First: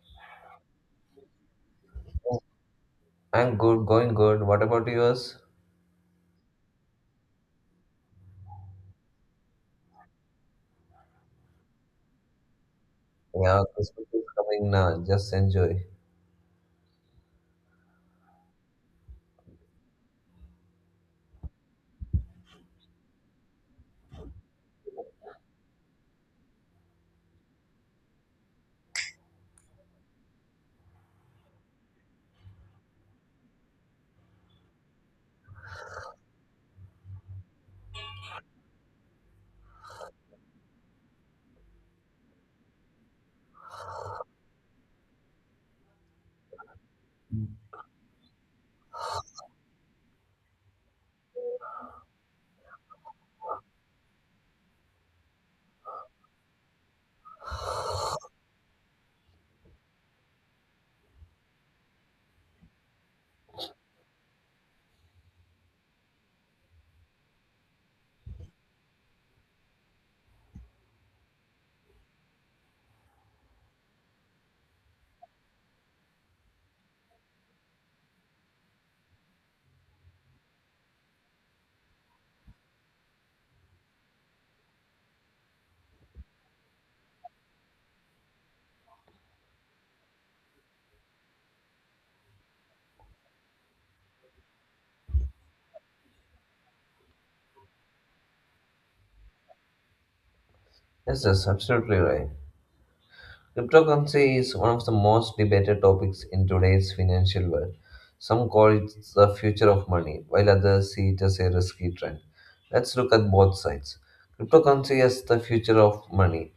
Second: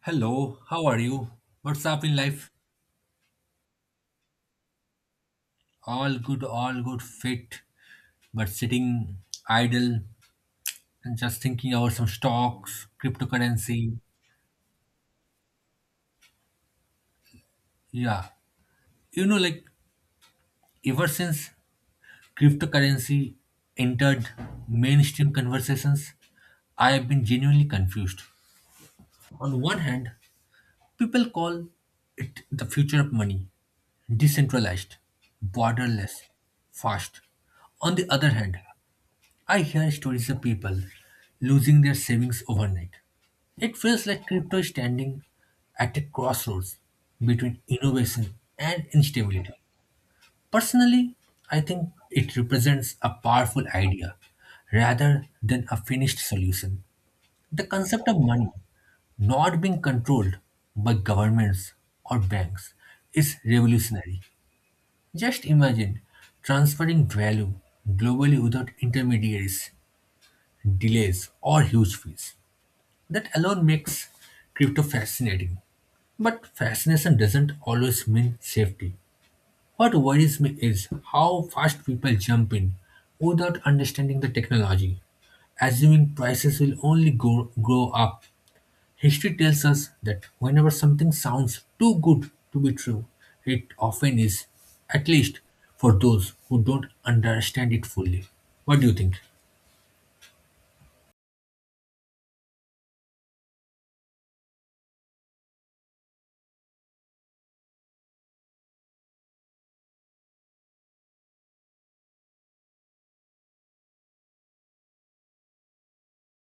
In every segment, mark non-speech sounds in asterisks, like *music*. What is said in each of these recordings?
Hello, how are you? What's up in life? I'm good, going good. What about yours? All good, fit, but sitting idle and just thinking about some stocks, Yeah, cryptocurrency. Christmas is coming now. Just enjoy. Yeah, like ever since cryptocurrency entered mainstream conversations, I have been genuinely confused. On one hand, people call it the future of money, decentralized, borderless, fast. On the other hand, I hear stories of people losing their savings overnight. It feels like crypto is standing at a crossroads between innovation and instability. Personally, I think it represents a powerful idea rather than a finished solution. The concept of money not being controlled by governments or banks is revolutionary. Just imagine transferring value globally without intermediaries delays, or huge fees. That alone makes crypto fascinating. But fascination doesn't always mean safety. What worries me is how fast people jump in without understanding the technology, assuming prices will only grow up. History tells us that whenever something sounds too good to be true, it often is, at least for those who don't understand it fully. What do you think? Yes, that's absolutely right. Cryptocurrency is one of the most debated topics in today's financial world. Some call it the future of money, while others see it as a risky trend. Let's look at both sides. Cryptocurrency as the future of money.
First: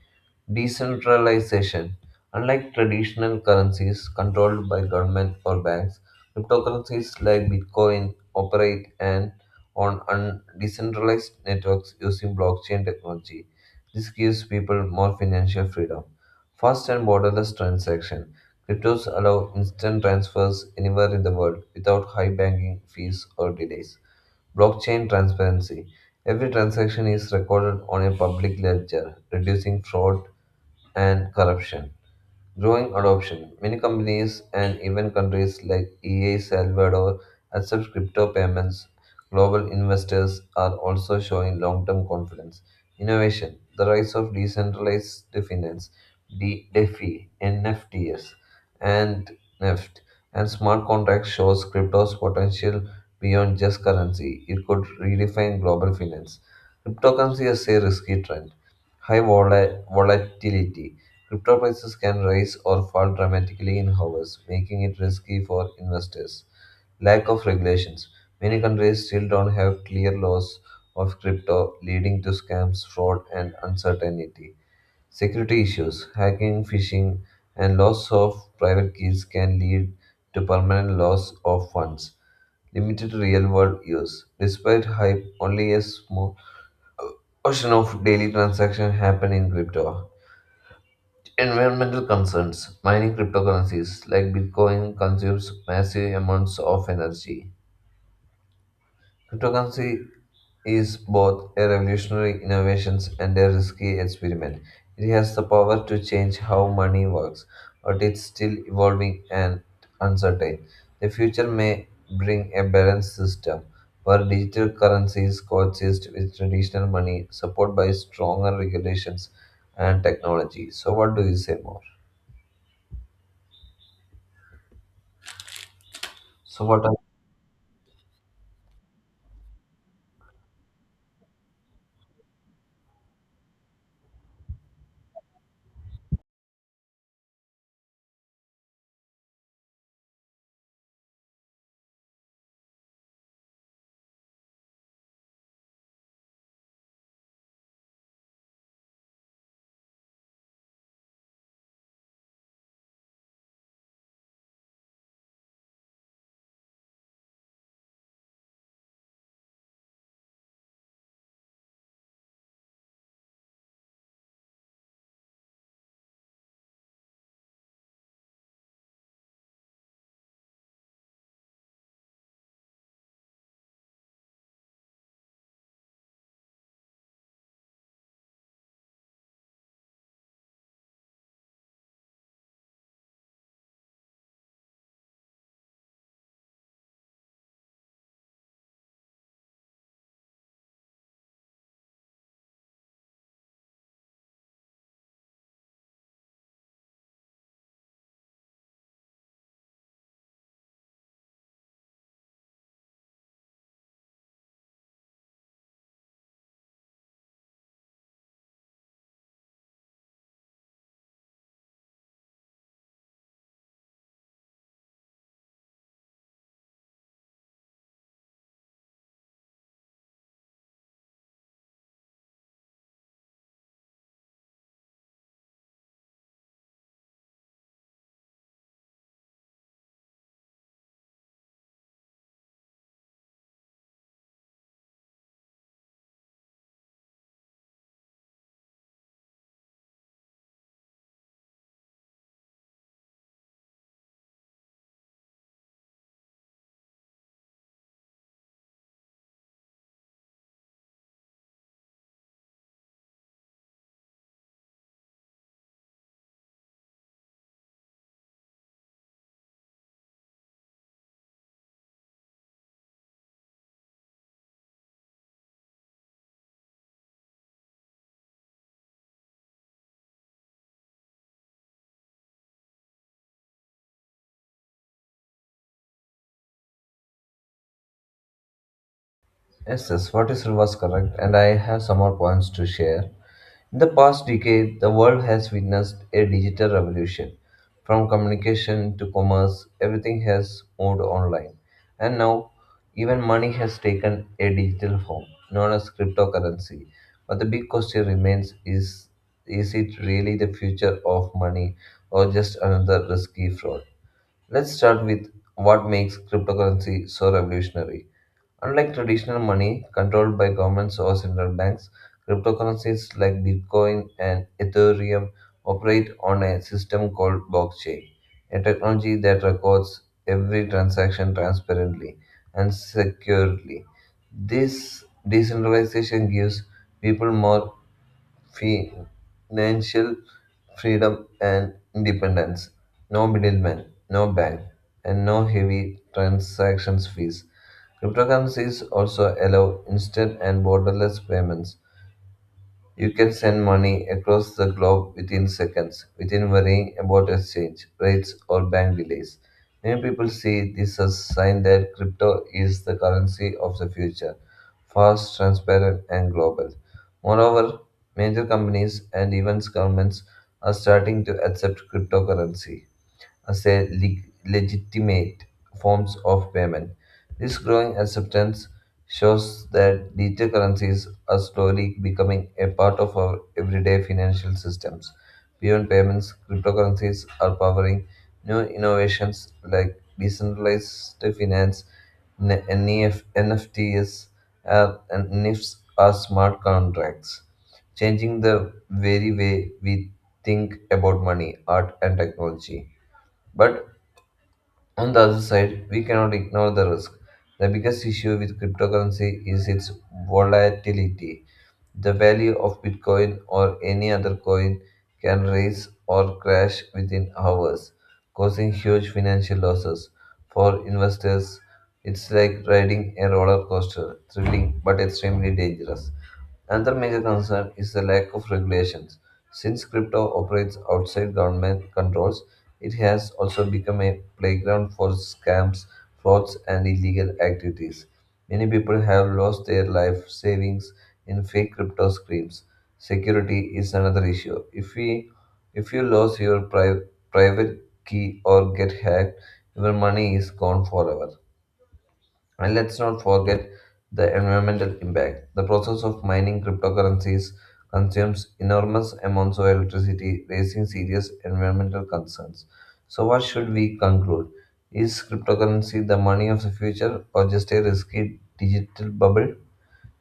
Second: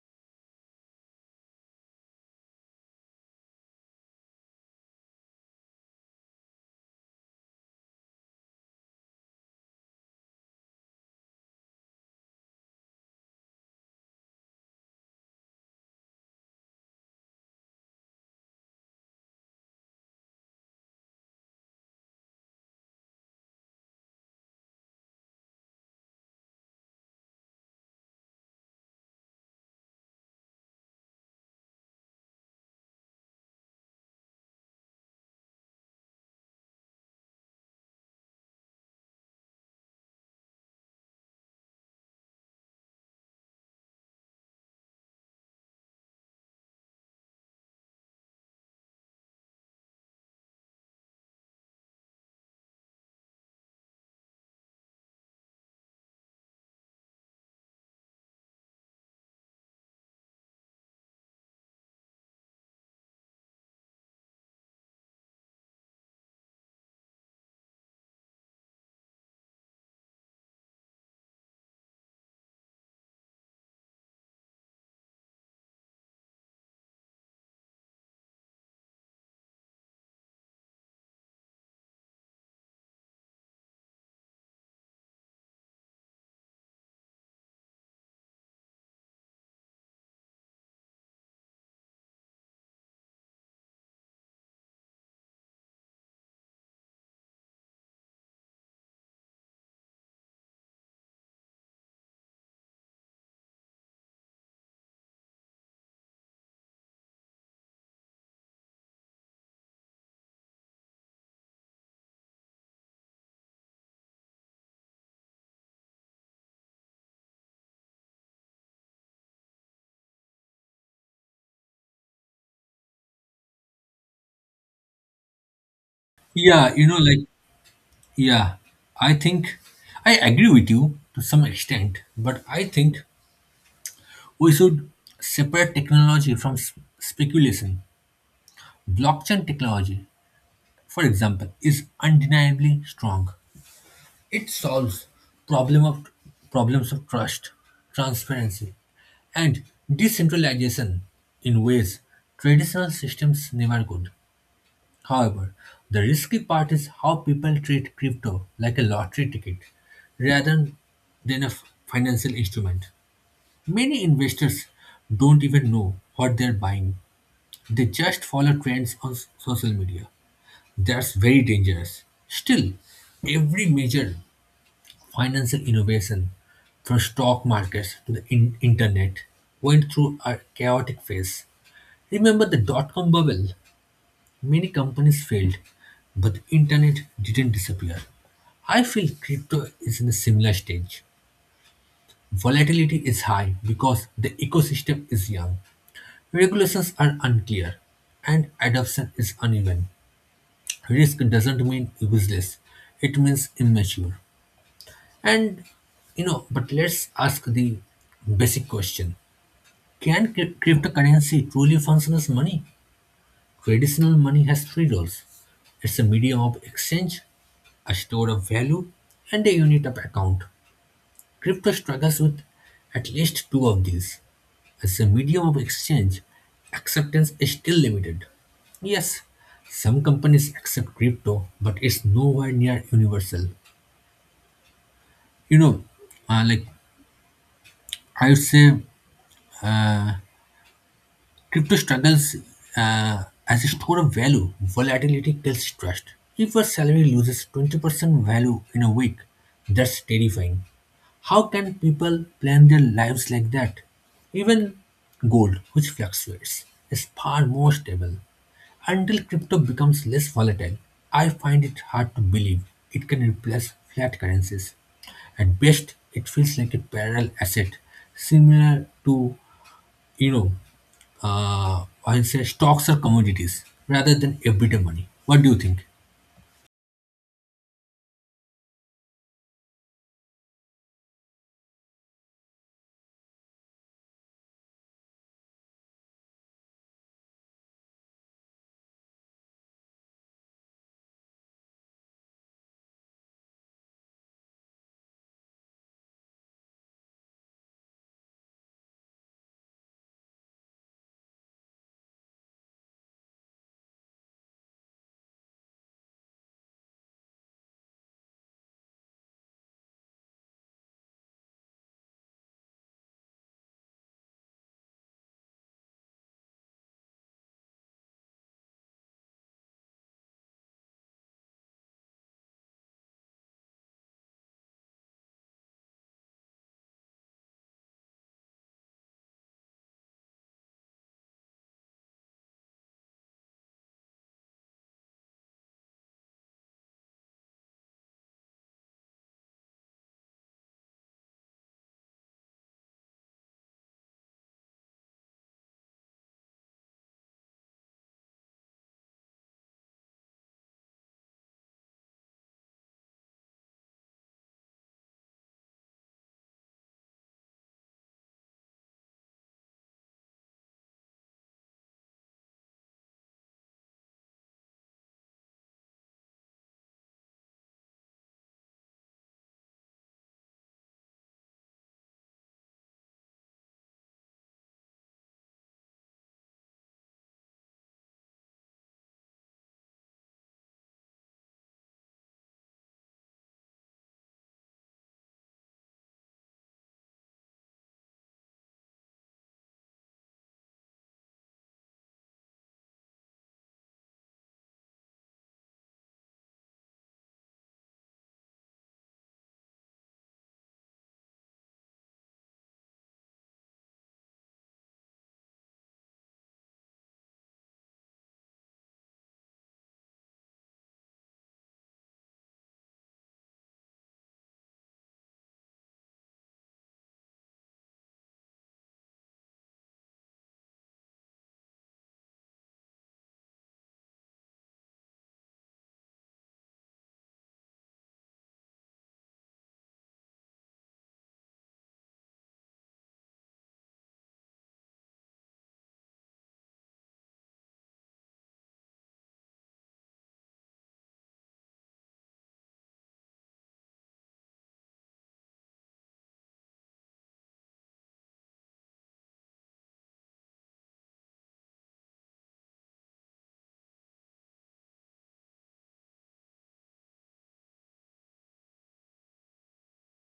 Decentralization. Unlike traditional currencies controlled by government or banks, cryptocurrencies like Bitcoin operate and on decentralized networks using blockchain technology. This gives people more financial freedom. Fast and borderless transaction. Cryptos allow instant transfers anywhere in the world without high banking fees or delays. Blockchain transparency. Every transaction is recorded on a public ledger, reducing fraud and corruption. Growing adoption. Many companies and even countries like EA Salvador accept crypto payments. Global investors are also showing long term confidence. Innovation. The rise of decentralized finance, DeFi, NFTs, and NEFT, and smart contracts shows crypto's potential beyond just currency. It could redefine global finance. Cryptocurrency is a risky trend. High volatility. Crypto prices can rise or fall dramatically in hours, making it risky for investors. Lack of regulations. Many countries still don't have clear laws of crypto, leading to scams, fraud, and uncertainty. Security issues. Hacking, phishing, and loss of private keys can lead to permanent loss of funds. Limited real world use. Despite hype, only a small portion of daily transactions happen in crypto. Environmental concerns. Mining cryptocurrencies like Bitcoin consumes massive amounts of energy. Cryptocurrency is both a revolutionary innovation and a risky experiment. It has the power to change how money works, but it's still evolving and uncertain. The future may bring a balanced system where digital currencies coexist with traditional money, supported by stronger regulations and technology. So, what do you say more? So, Yeah, what you know, like Yeah, I think I agree with you to some extent, but I think we should separate technology from speculation. Blockchain technology, for example, is undeniably strong. It solves problem of problems of trust, transparency, and decentralization in ways traditional systems never could. However, the risky part is how people treat crypto like a lottery ticket rather than a financial instrument. Many investors don't even know what they're buying, they just follow trends on social media. That's very dangerous. Still, every major financial innovation, from stock markets to the internet, went through a chaotic phase. Remember the dot-com bubble? Many companies failed, but the internet didn't disappear. I feel crypto is in a similar stage. Volatility is high because the ecosystem is young. Regulations are unclear and adoption is uneven. Risk doesn't mean useless, it means immature. And but let's ask the basic question. Can cryptocurrency truly function as money? Traditional money has three roles. It's a medium of exchange, a store of value, and a unit of account. Crypto struggles with at least two of these. As a medium of exchange, acceptance is still limited. Yes, some companies accept crypto, but it's nowhere near universal. You know, uh, like I would say crypto struggles as a store of value. Volatility kills trust. If your salary loses 20% value in a week, that's terrifying. How can people plan their lives like that? Even gold, which fluctuates, is far more stable. Until crypto becomes less volatile, I find it hard to believe it can replace fiat currencies. At best, it feels like a parallel asset, similar to you know, I say stocks are commodities rather than everyday money. What do you think? Yes, yes, what you said was correct, and I have some more points to share. In the past decade, the world has witnessed a digital revolution. From communication to commerce, everything has moved online. And now, even money has taken a digital form, known as cryptocurrency. But the big question remains, is it really the future of money or just another risky fraud? Let's start with what makes cryptocurrency so revolutionary. Unlike traditional money controlled by governments or central banks, cryptocurrencies like Bitcoin and Ethereum operate on a system called blockchain, a technology that records every transaction transparently and securely. This decentralization gives people more financial freedom and independence. No middleman, no bank, and no heavy transactions fees. Cryptocurrencies also allow instant and borderless payments, you can send money across the globe within seconds, within worrying about exchange rates or bank delays. Many people see this as a sign that crypto is the currency of the future, fast, transparent, and global. Moreover, major companies and even governments are starting to accept cryptocurrency as a leg- legitimate forms of payment. This growing acceptance shows that digital currencies are slowly becoming a part of our everyday financial systems. Beyond payments, cryptocurrencies are powering new innovations like decentralized finance, NEF, NFTs, and NIFs are smart contracts, changing the very way we think about money, art, and technology. But on the other side, we cannot ignore the risk. The biggest issue with cryptocurrency is its volatility. The value of Bitcoin or any other coin can rise or crash within hours, causing huge financial losses. For investors, it's like riding a roller coaster, thrilling but extremely dangerous. Another major concern is the lack of regulations. Since crypto operates outside government controls, it has also become a playground for scams, frauds, and illegal activities. Many people have lost their life savings in fake crypto screams. Security is another issue. If you lose your private key or get hacked, your money is gone forever. And let's not forget the environmental impact. The process of mining cryptocurrencies consumes enormous amounts of electricity, raising serious environmental concerns. So, what should we conclude? Is cryptocurrency the money of the future or just a risky digital bubble?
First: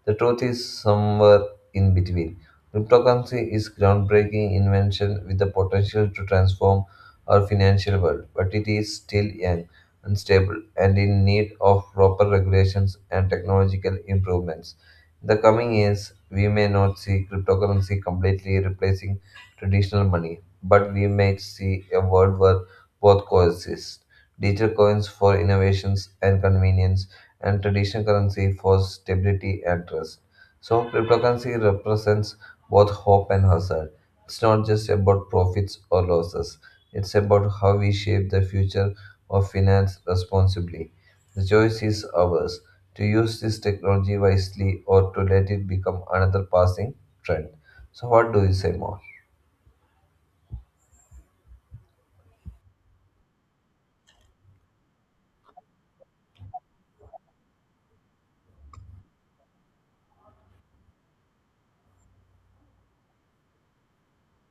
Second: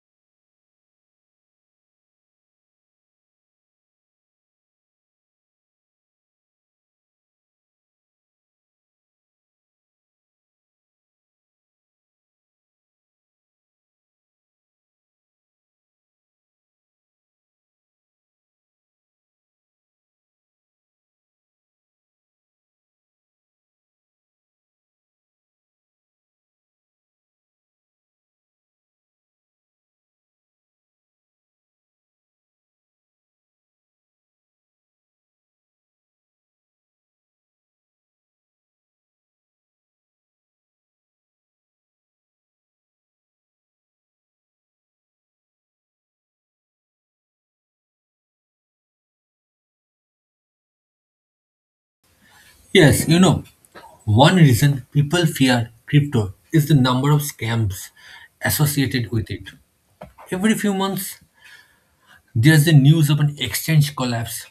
The truth is somewhere in between. Cryptocurrency is groundbreaking invention with the potential to transform our financial world, but it is still young, unstable, and in need of proper regulations and technological improvements. In the coming years, we may not see cryptocurrency completely replacing traditional money, but we may see a world where both coexist. Digital coins for innovations and convenience and traditional currency for stability and trust. So, cryptocurrency represents both hope and hazard. It's not just about profits or losses, it's about how we shape the future of finance responsibly. The choice is ours to use this technology wisely or to let it become another passing trend. So, what do you say more? Yes, one reason people fear crypto is the number of scams associated with it. Every few months, there's the news of an exchange collapse,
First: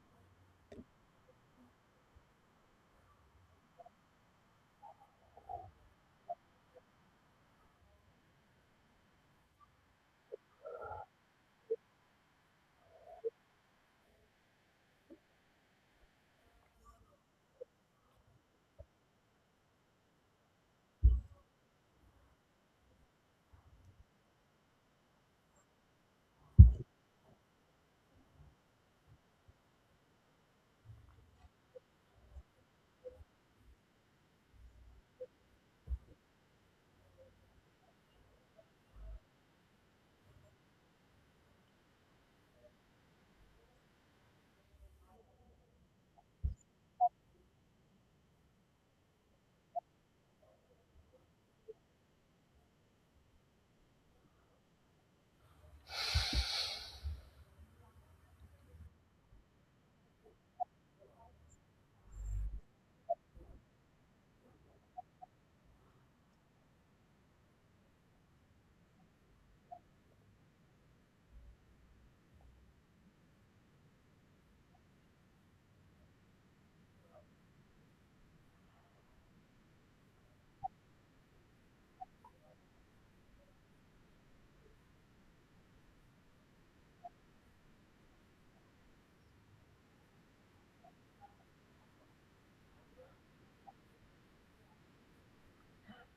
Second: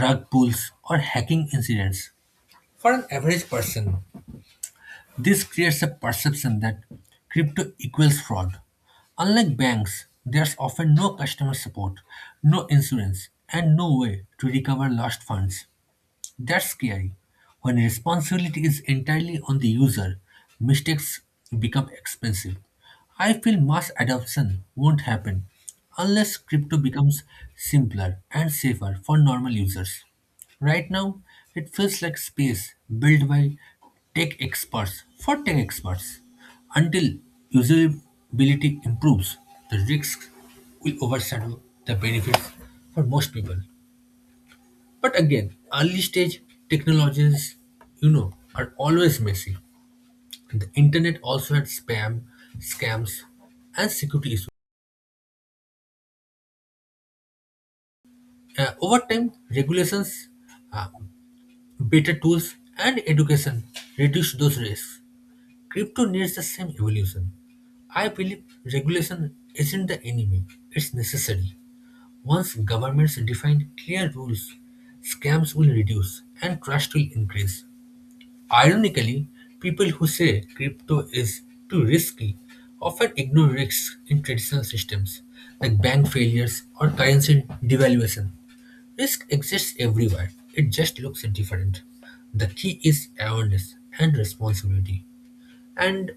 rug pulls, or hacking incidents. For an average person, this creates a perception that crypto equals fraud. Unlike banks, there's often no customer support, no insurance, and no way to recover lost funds. That's scary. When responsibility is entirely on the user, mistakes become expensive. I feel mass adoption won't happen unless crypto becomes simpler and safer for normal users. Right now, it feels like space built by tech experts for tech experts. Until usability improves, the risks will overshadow the benefits for most people. But again, early stage technologies are always messy. The internet also had spam, scams, and security issues. Over time, regulations, uh, better tools, and education reduced those risks. Crypto needs the same evolution. I believe regulation isn't the enemy, it's necessary. Once governments define clear rules, scams will reduce and trust will increase. Ironically, people who say crypto is too risky often ignore risks in traditional systems like bank failures or currency devaluation. Risk exists everywhere, it just looks different. The key is awareness and responsibility. And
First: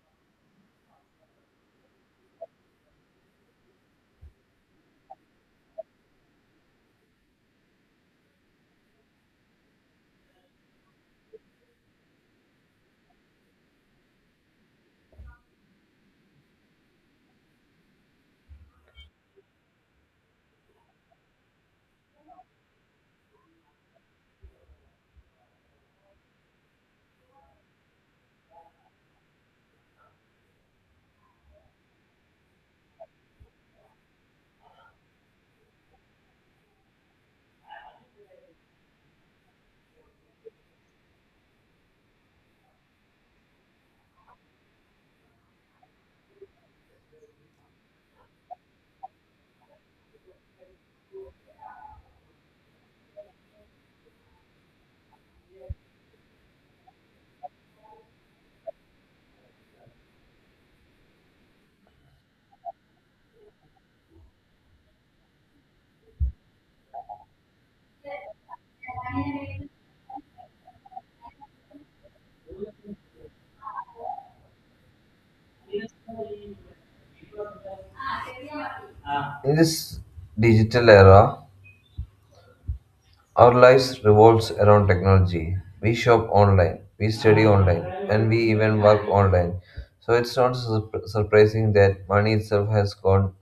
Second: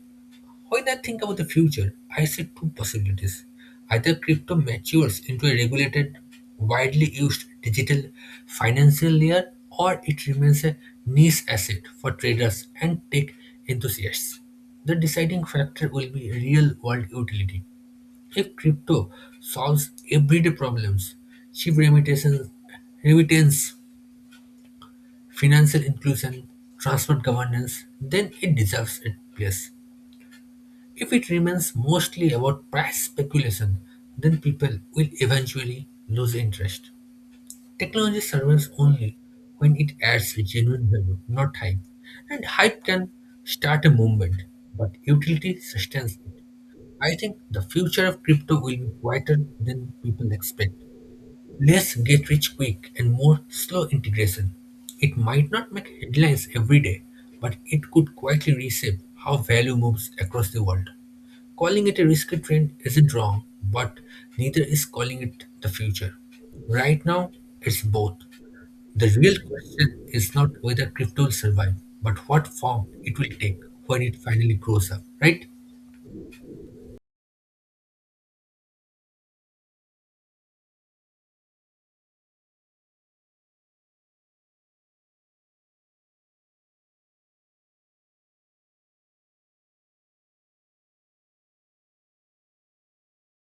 when I think about the future, I see two possibilities. Either crypto matures into a regulated, widely used digital financial layer, or it remains a niche asset for traders and tech enthusiasts. The deciding factor will be real world utility. If crypto solves everyday problems, cheap remittance, financial inclusion, transparent governance, then it deserves a place. If it remains mostly about price speculation, then people will eventually lose interest. Technology survives only when it adds genuine value, not hype. And hype can start a movement, but utility sustains it. I think the future of crypto will be quieter than people expect. Less get rich quick and more slow integration. It might not make headlines every day, but it could quietly reshape how value moves across the world. Calling it a risky trend isn't wrong, but neither is calling it the future. Right now, it's both. The real question is not whether crypto will survive, but what form it will take when it finally grows up, right? In this digital era, our lives revolves around technology. We shop online, we study online, and we even work online. So it's not surprising that money itself has gone.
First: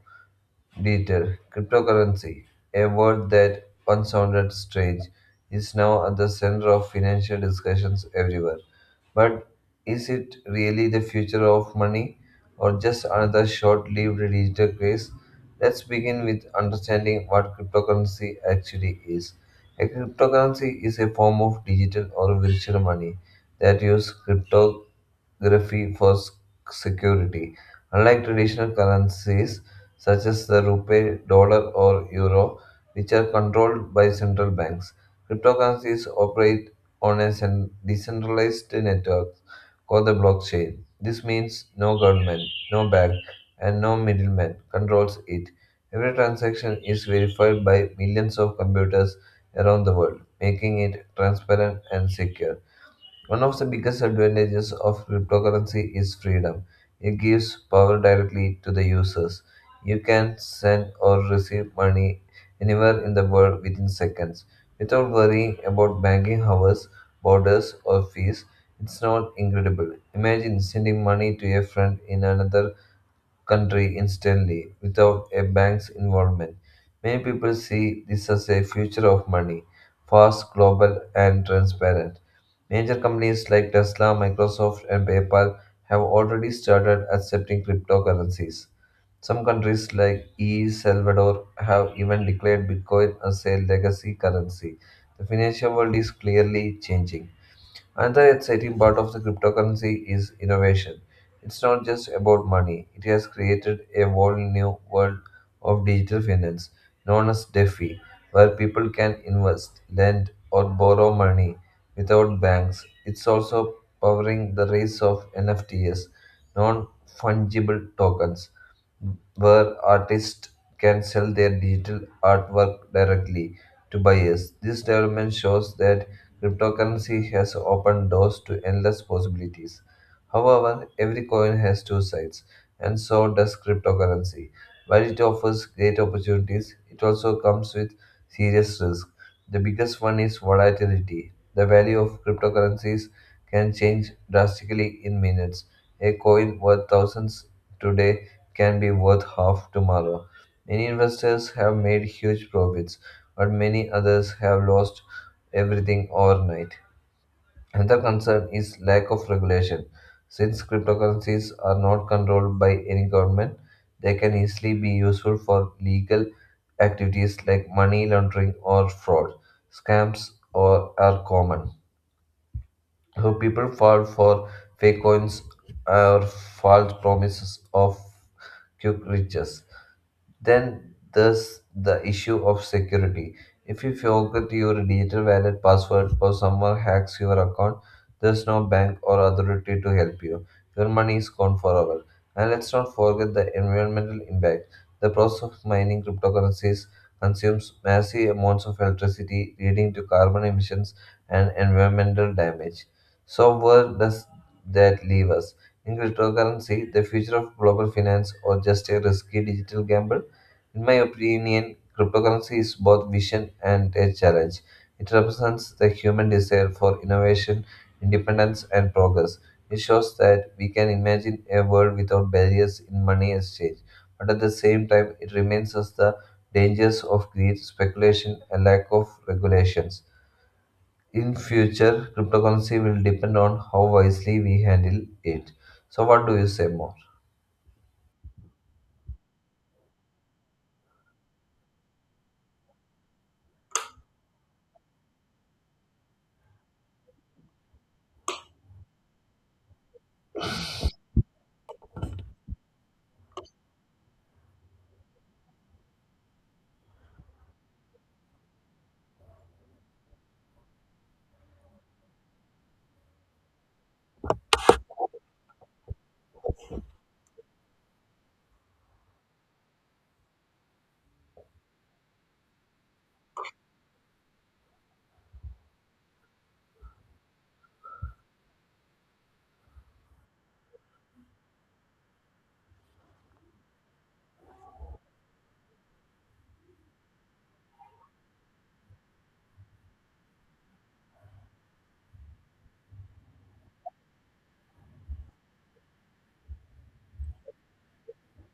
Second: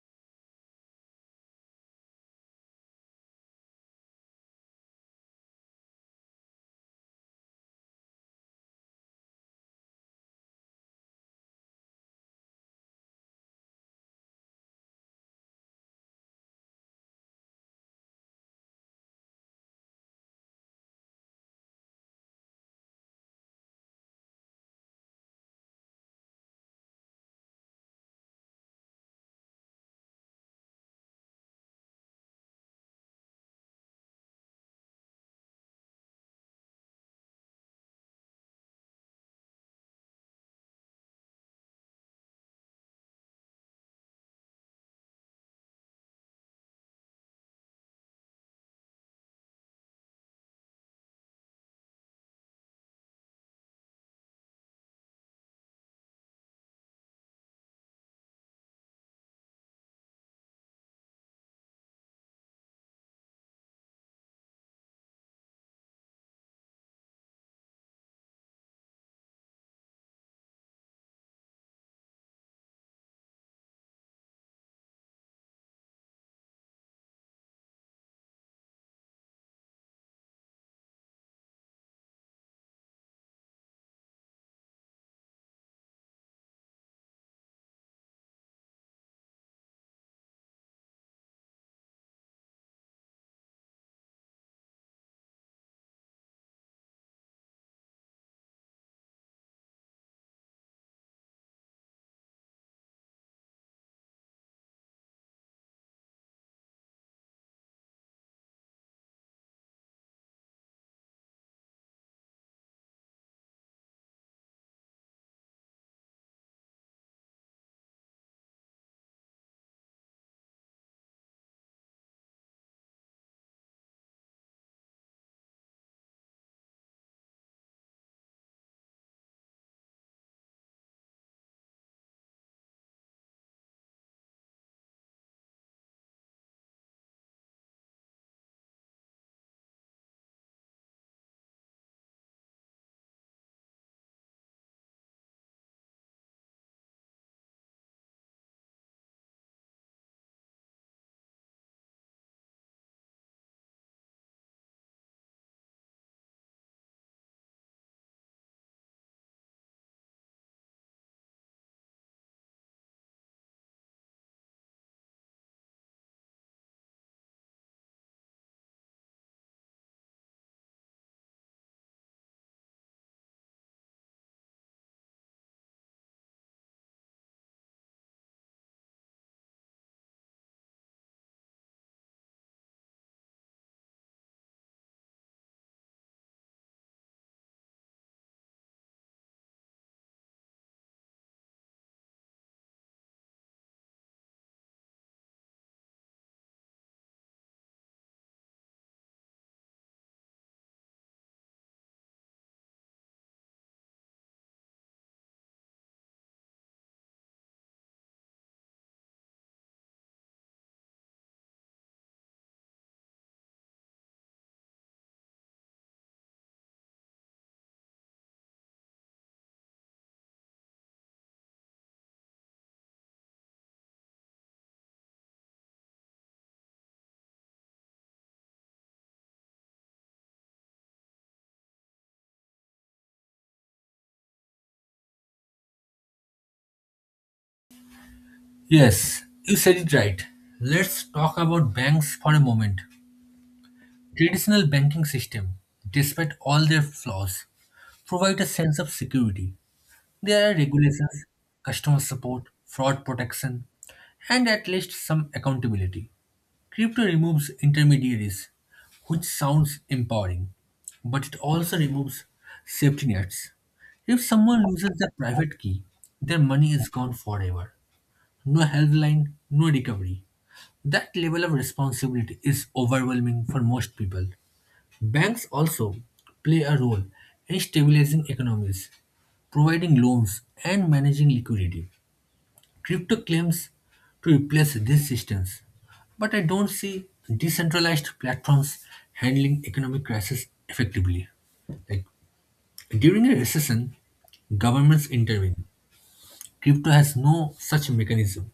Later, cryptocurrency, a word that once sounded strange, is now at the center of financial discussions everywhere. But is it really the future of money or just another short lived digital craze? Let's begin with understanding what cryptocurrency actually is. A cryptocurrency is a form of digital or virtual money that uses cryptography for security. Unlike traditional currencies, such as the rupee, dollar, or euro, which are controlled by central banks. Cryptocurrencies operate on a decentralized network called the blockchain. This means no government, no bank, and no middleman controls it. Every transaction is verified by millions of computers around the world, making it transparent and secure. One of the biggest advantages of cryptocurrency is freedom. It gives power directly to the users. You can send or receive money anywhere in the world within seconds without worrying about banking hours, borders, or fees. It's not incredible. Imagine sending money to a friend in another country instantly without a bank's involvement. Many people see this as a future of money, fast, global, and transparent. Major companies like Tesla, Microsoft, and PayPal have already started accepting cryptocurrencies. Some countries like El Salvador have even declared Bitcoin as a legacy currency. The financial world is clearly changing. Another exciting part of the cryptocurrency is innovation. It's not just about money. It has created a whole new world of digital finance known as DeFi, where people can invest, lend, or borrow money without banks. It's also powering the rise of NFTs, non fungible tokens, where artists can sell their digital artwork directly to buyers. This development shows that cryptocurrency has opened doors to endless possibilities. However, every coin has two sides, and so does cryptocurrency. While it offers great opportunities, it also comes with serious risks. The biggest one is volatility. The value of cryptocurrencies can change drastically in minutes. A coin worth thousands today can be worth half tomorrow. Many investors have made huge profits, but many others have lost everything overnight. Another concern is lack of regulation. Since cryptocurrencies are not controlled by any government, they can easily be useful for legal activities like money laundering or fraud. Scams or are common. So people fall for fake coins or false promises of quick riches. Then there's the issue of security. If you forget your digital wallet password or someone hacks your account, there's no bank or authority to help you. Your money is gone forever. And let's not forget the environmental impact. The process of mining cryptocurrencies consumes massive amounts of electricity, leading to carbon emissions and environmental damage. So, where does that leave us? In cryptocurrency, the future of global finance, or just a risky digital gamble? In my opinion, cryptocurrency is both vision and a challenge. It represents the human desire for innovation, independence, and progress. It shows that we can imagine a world without barriers in money exchange, but at the same time, it reminds us the dangers of greed, speculation, and lack of regulations. In future, cryptocurrency will depend on how wisely we handle it. So, what do you say more? Yes, you said it right. Let's talk about banks for a moment. Traditional banking system, despite all their flaws, provide a sense of security. There are regulations, customer support, fraud protection, and at least some accountability. Crypto removes intermediaries, which sounds empowering, but it also removes safety nets. If someone loses their private key, their money is gone forever. No helpline, no recovery. That level of responsibility is overwhelming for most people. Banks also play a role in stabilizing economies, providing loans, and managing liquidity. Crypto claims to replace these systems, but I don't see decentralized platforms handling economic crisis effectively. Like during a recession, governments intervene. Crypto has no such mechanism.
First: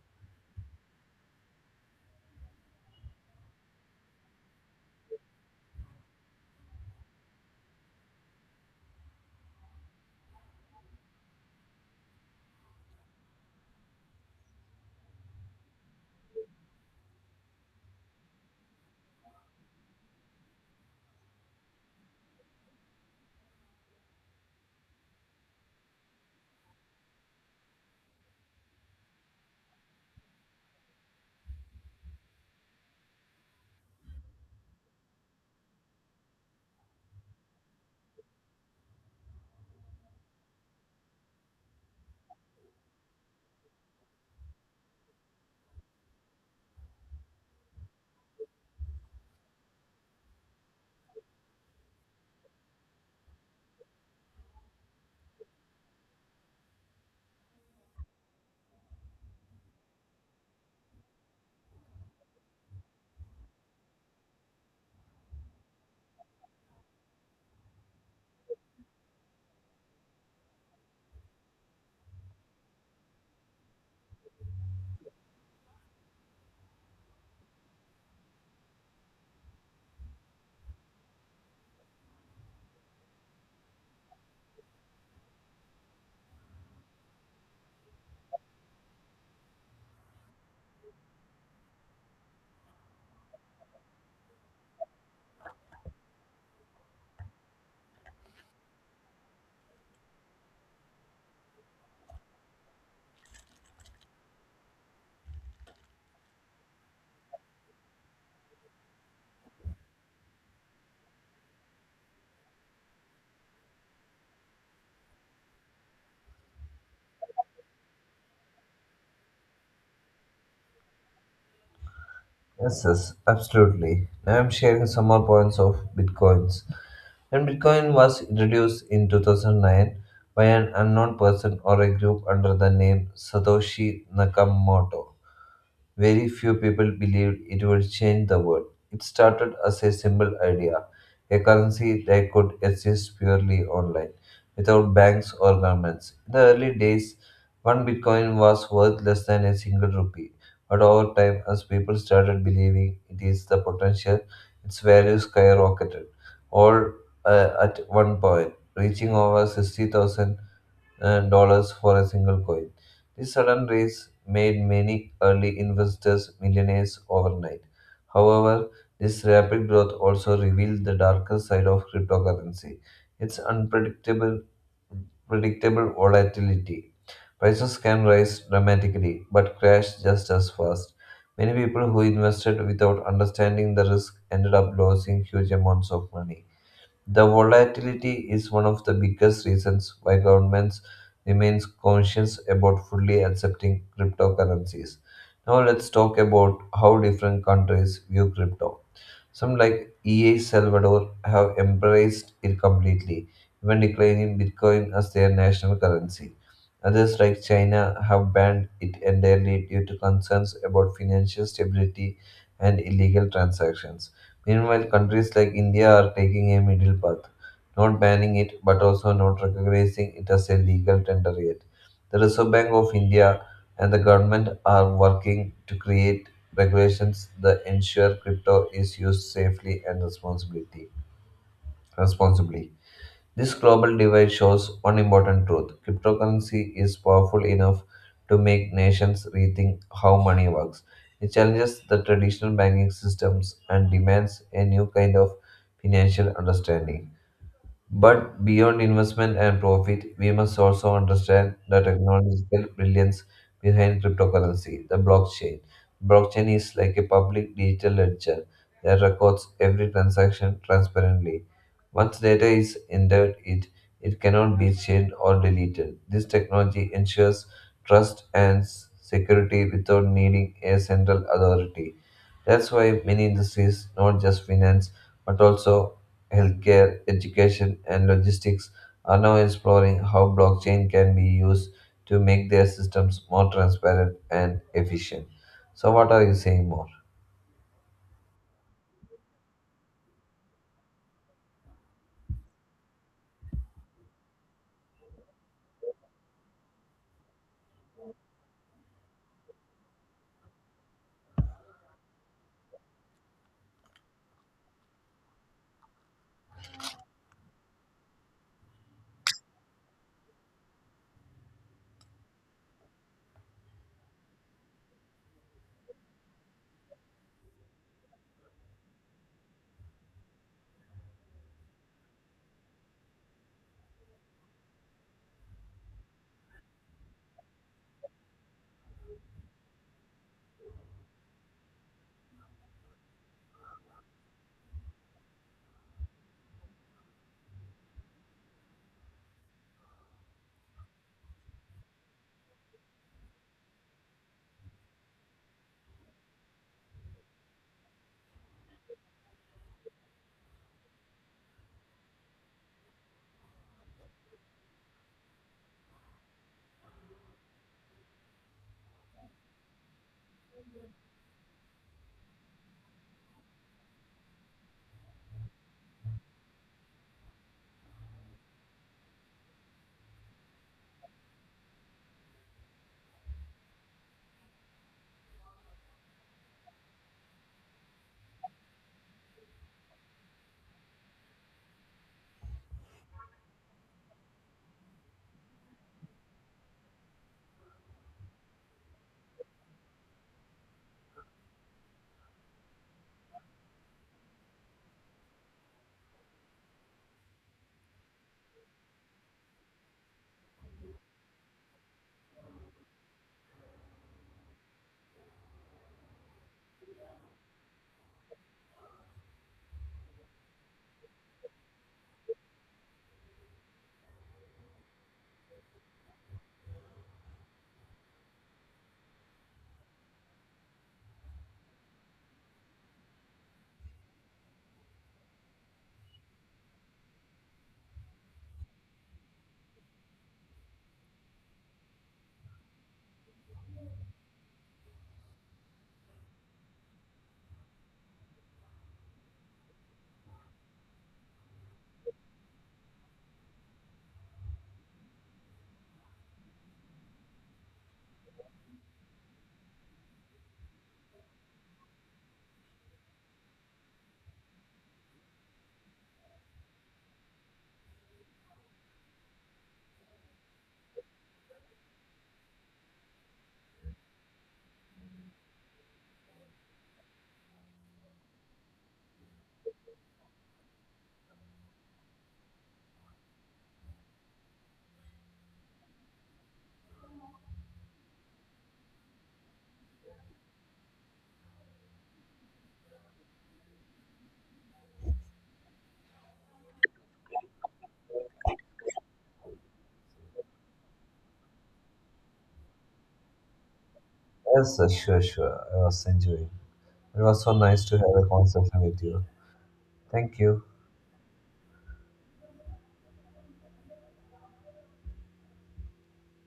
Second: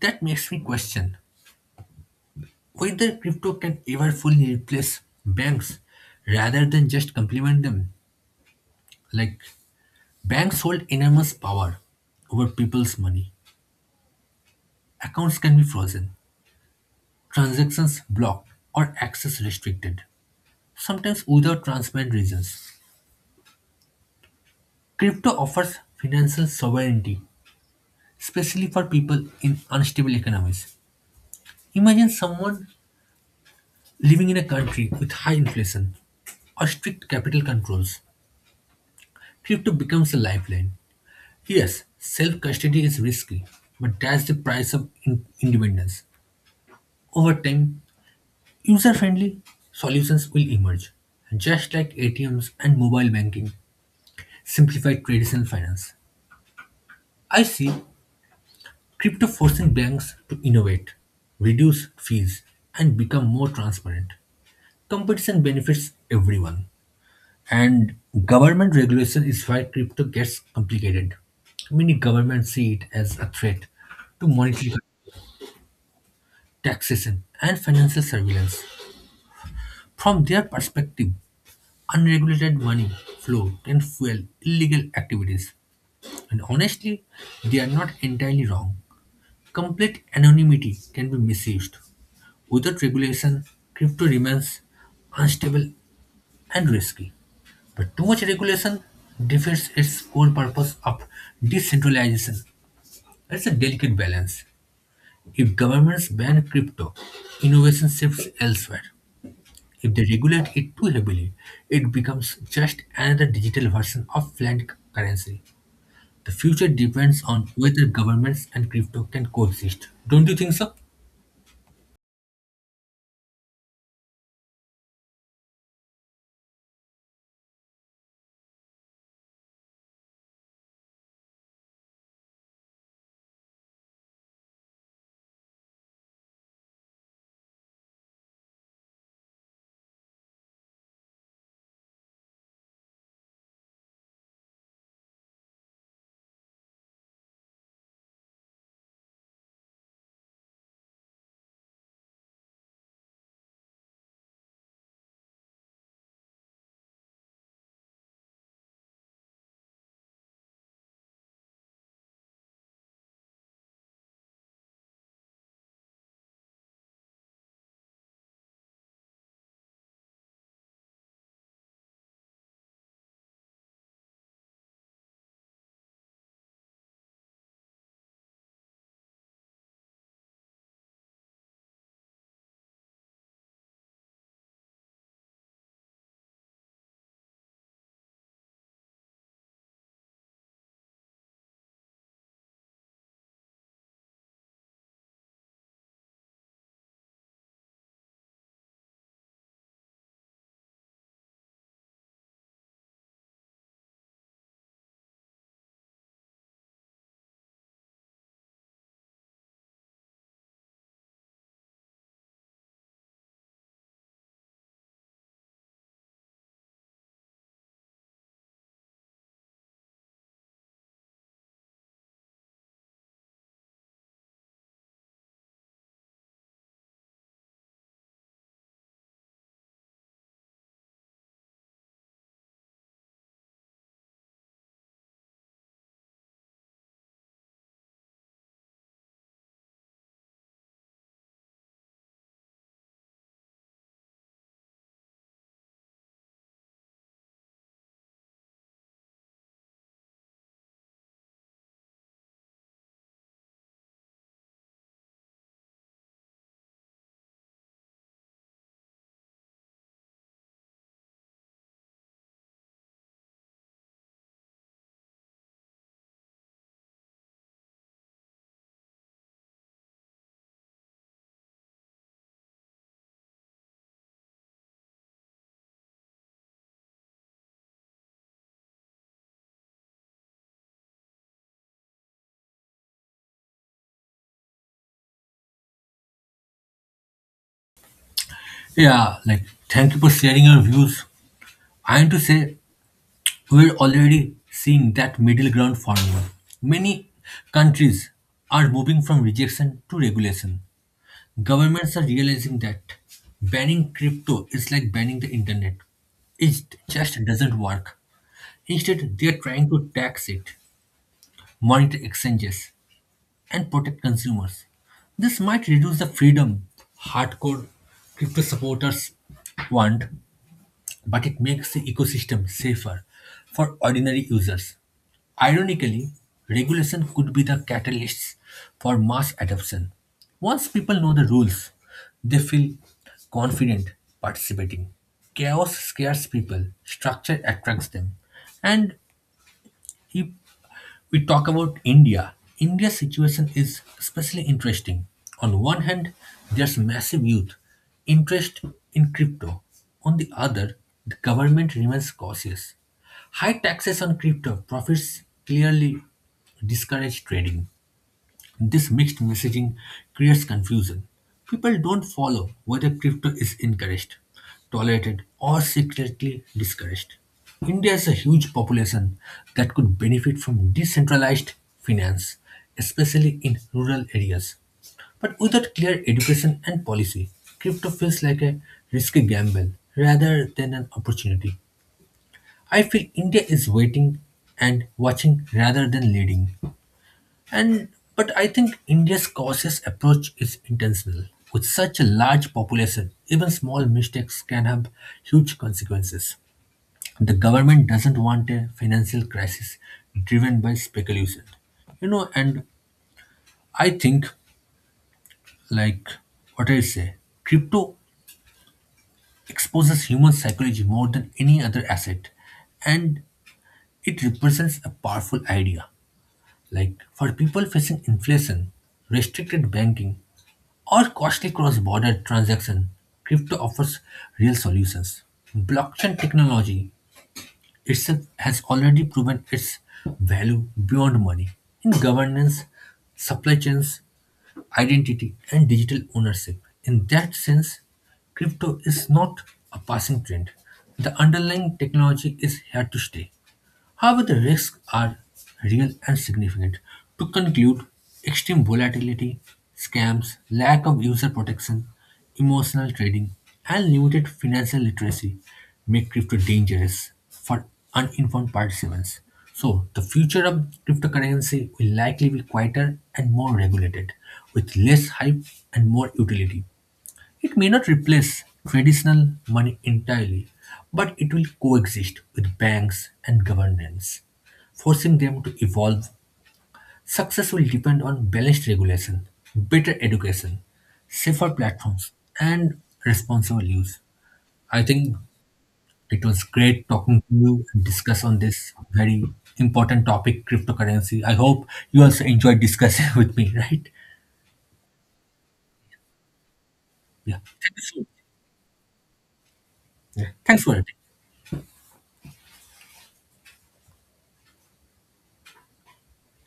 That makes me question whether crypto can ever fully replace banks rather than just complement them. Like banks hold enormous power over people's money. Accounts can be frozen, transactions blocked, or access restricted, sometimes without transparent reasons. Crypto offers financial sovereignty, especially for people in unstable economies. Imagine someone living in a country with high inflation or strict capital controls. Crypto becomes a lifeline. Yes, self custody is risky, but that's the price of independence. Over time, user friendly solutions will emerge, just like ATMs and mobile banking simplify traditional finance. I see crypto forcing banks to innovate, reduce fees, and become more transparent. Competition benefits everyone. And government regulation is why crypto gets complicated. Many governments see it as a threat to monetary taxation and financial surveillance. From their perspective, unregulated money flow can fuel illegal activities. And honestly, they are not entirely wrong. Complete anonymity can be misused. Without regulation, crypto remains unstable and risky. But too much regulation defeats its core purpose of decentralization. It's a delicate balance. If governments ban crypto, innovation shifts elsewhere. If they regulate it too heavily, it becomes just another digital version of fiat currency. The future depends on whether governments and crypto can coexist. Don't you think so? Yes, yes, absolutely. Now I'm sharing some more points of bitcoins. When Bitcoin was introduced in 2009 by an unknown person or a group under the name Satoshi Nakamoto, very few people believed it would change the world. It started as a simple idea, a currency that could exist purely online, without banks or governments. In the early days, one bitcoin was worth less than a single rupee, but over time, as people started believing it is the potential, its value skyrocketed, all at one point, reaching over 60,000 and dollars for a single coin. This sudden rise made many early investors millionaires overnight. However, this rapid growth also revealed the darker side of cryptocurrency. Its unpredictable predictable volatility. Prices can rise dramatically but crash just as fast. Many people who invested without understanding the risk ended up losing huge amounts of money. The volatility is one of the biggest reasons why governments remains conscious about fully accepting cryptocurrencies. Now let's talk about how different countries view crypto. Some, like EA Salvador, have embraced it completely, even declaring Bitcoin as their national currency. Others, like China, have banned it entirely due to concerns about financial stability and illegal transactions. Meanwhile, countries like India are taking a middle path, not banning it but also not recognizing it as a legal tender yet. The Reserve Bank of India and the government are working to create regulations that ensure crypto is used safely and responsibility. Responsibly. This global divide shows one important truth. Cryptocurrency is powerful enough to make nations rethink how money works. It challenges the traditional banking systems and demands a new kind of financial understanding. But beyond investment and profit, we must also understand the technological brilliance behind cryptocurrency, the blockchain. Blockchain is like a public digital ledger that records every transaction transparently. Once data is entered, it cannot be changed or deleted. This technology ensures trust and security without needing a central authority. That's why many industries, not just finance, but also healthcare, education, and logistics, are now exploring how blockchain can be used to make their systems more transparent and efficient. So, what are you saying more? Yeah, like thank you for sharing your views. I am to say we're already seeing that middle ground formula. Many countries are moving from rejection to regulation. Governments are realizing that banning crypto is like banning the internet. It just doesn't work. Instead, they are trying to tax it, monitor exchanges, and protect consumers. This might reduce the freedom hardcore crypto supporters want, but it makes the ecosystem safer for ordinary users. Ironically, regulation could be the catalyst for mass adoption. Once people know the rules, they feel confident participating. Chaos scares people, structure attracts them. And if we talk about India, India's situation is especially interesting. On one hand, there's massive youth interest in crypto. On the other, the government remains cautious. High taxes on crypto profits clearly discourage trading. This mixed messaging creates confusion. People don't follow whether crypto is encouraged, tolerated, or secretly discouraged. India is a huge population that could benefit from decentralized finance, especially in rural areas. But without clear education and policy, crypto feels like a risky gamble rather than an opportunity. I feel India is waiting and watching rather than leading. And but I think India's cautious approach is intentional. With such a large population, even small mistakes can have huge consequences. The government doesn't want a financial crisis driven by speculation. You know, and I think, like what I say, crypto exposes human psychology more than any other asset, and it represents a powerful idea. Like for people facing inflation, restricted banking, or costly cross-border transaction, crypto offers real solutions. Blockchain technology itself has already proven its value beyond money in governance, supply chains, identity, and digital ownership. In that sense, crypto is not a passing trend. The underlying technology is here to stay. However, the risks are real and significant. To conclude, extreme volatility, scams, lack of user protection, emotional trading, and limited financial literacy make crypto dangerous for uninformed participants. So, the future of cryptocurrency will likely be quieter and more regulated, with less hype and more utility. It may not replace traditional money entirely, but it will coexist with banks and governments, forcing them to evolve. Success will depend on balanced regulation, better education, safer platforms, and responsible use. I think it was great talking to you and discuss on this very important topic, cryptocurrency. I hope you also enjoyed discussing *laughs* with me, right? Yes, sir, sure, sure. I was enjoying. It Yeah. was so Thank you nice to so much. have a conversation with you. Yeah. Thank Thanks you. for it.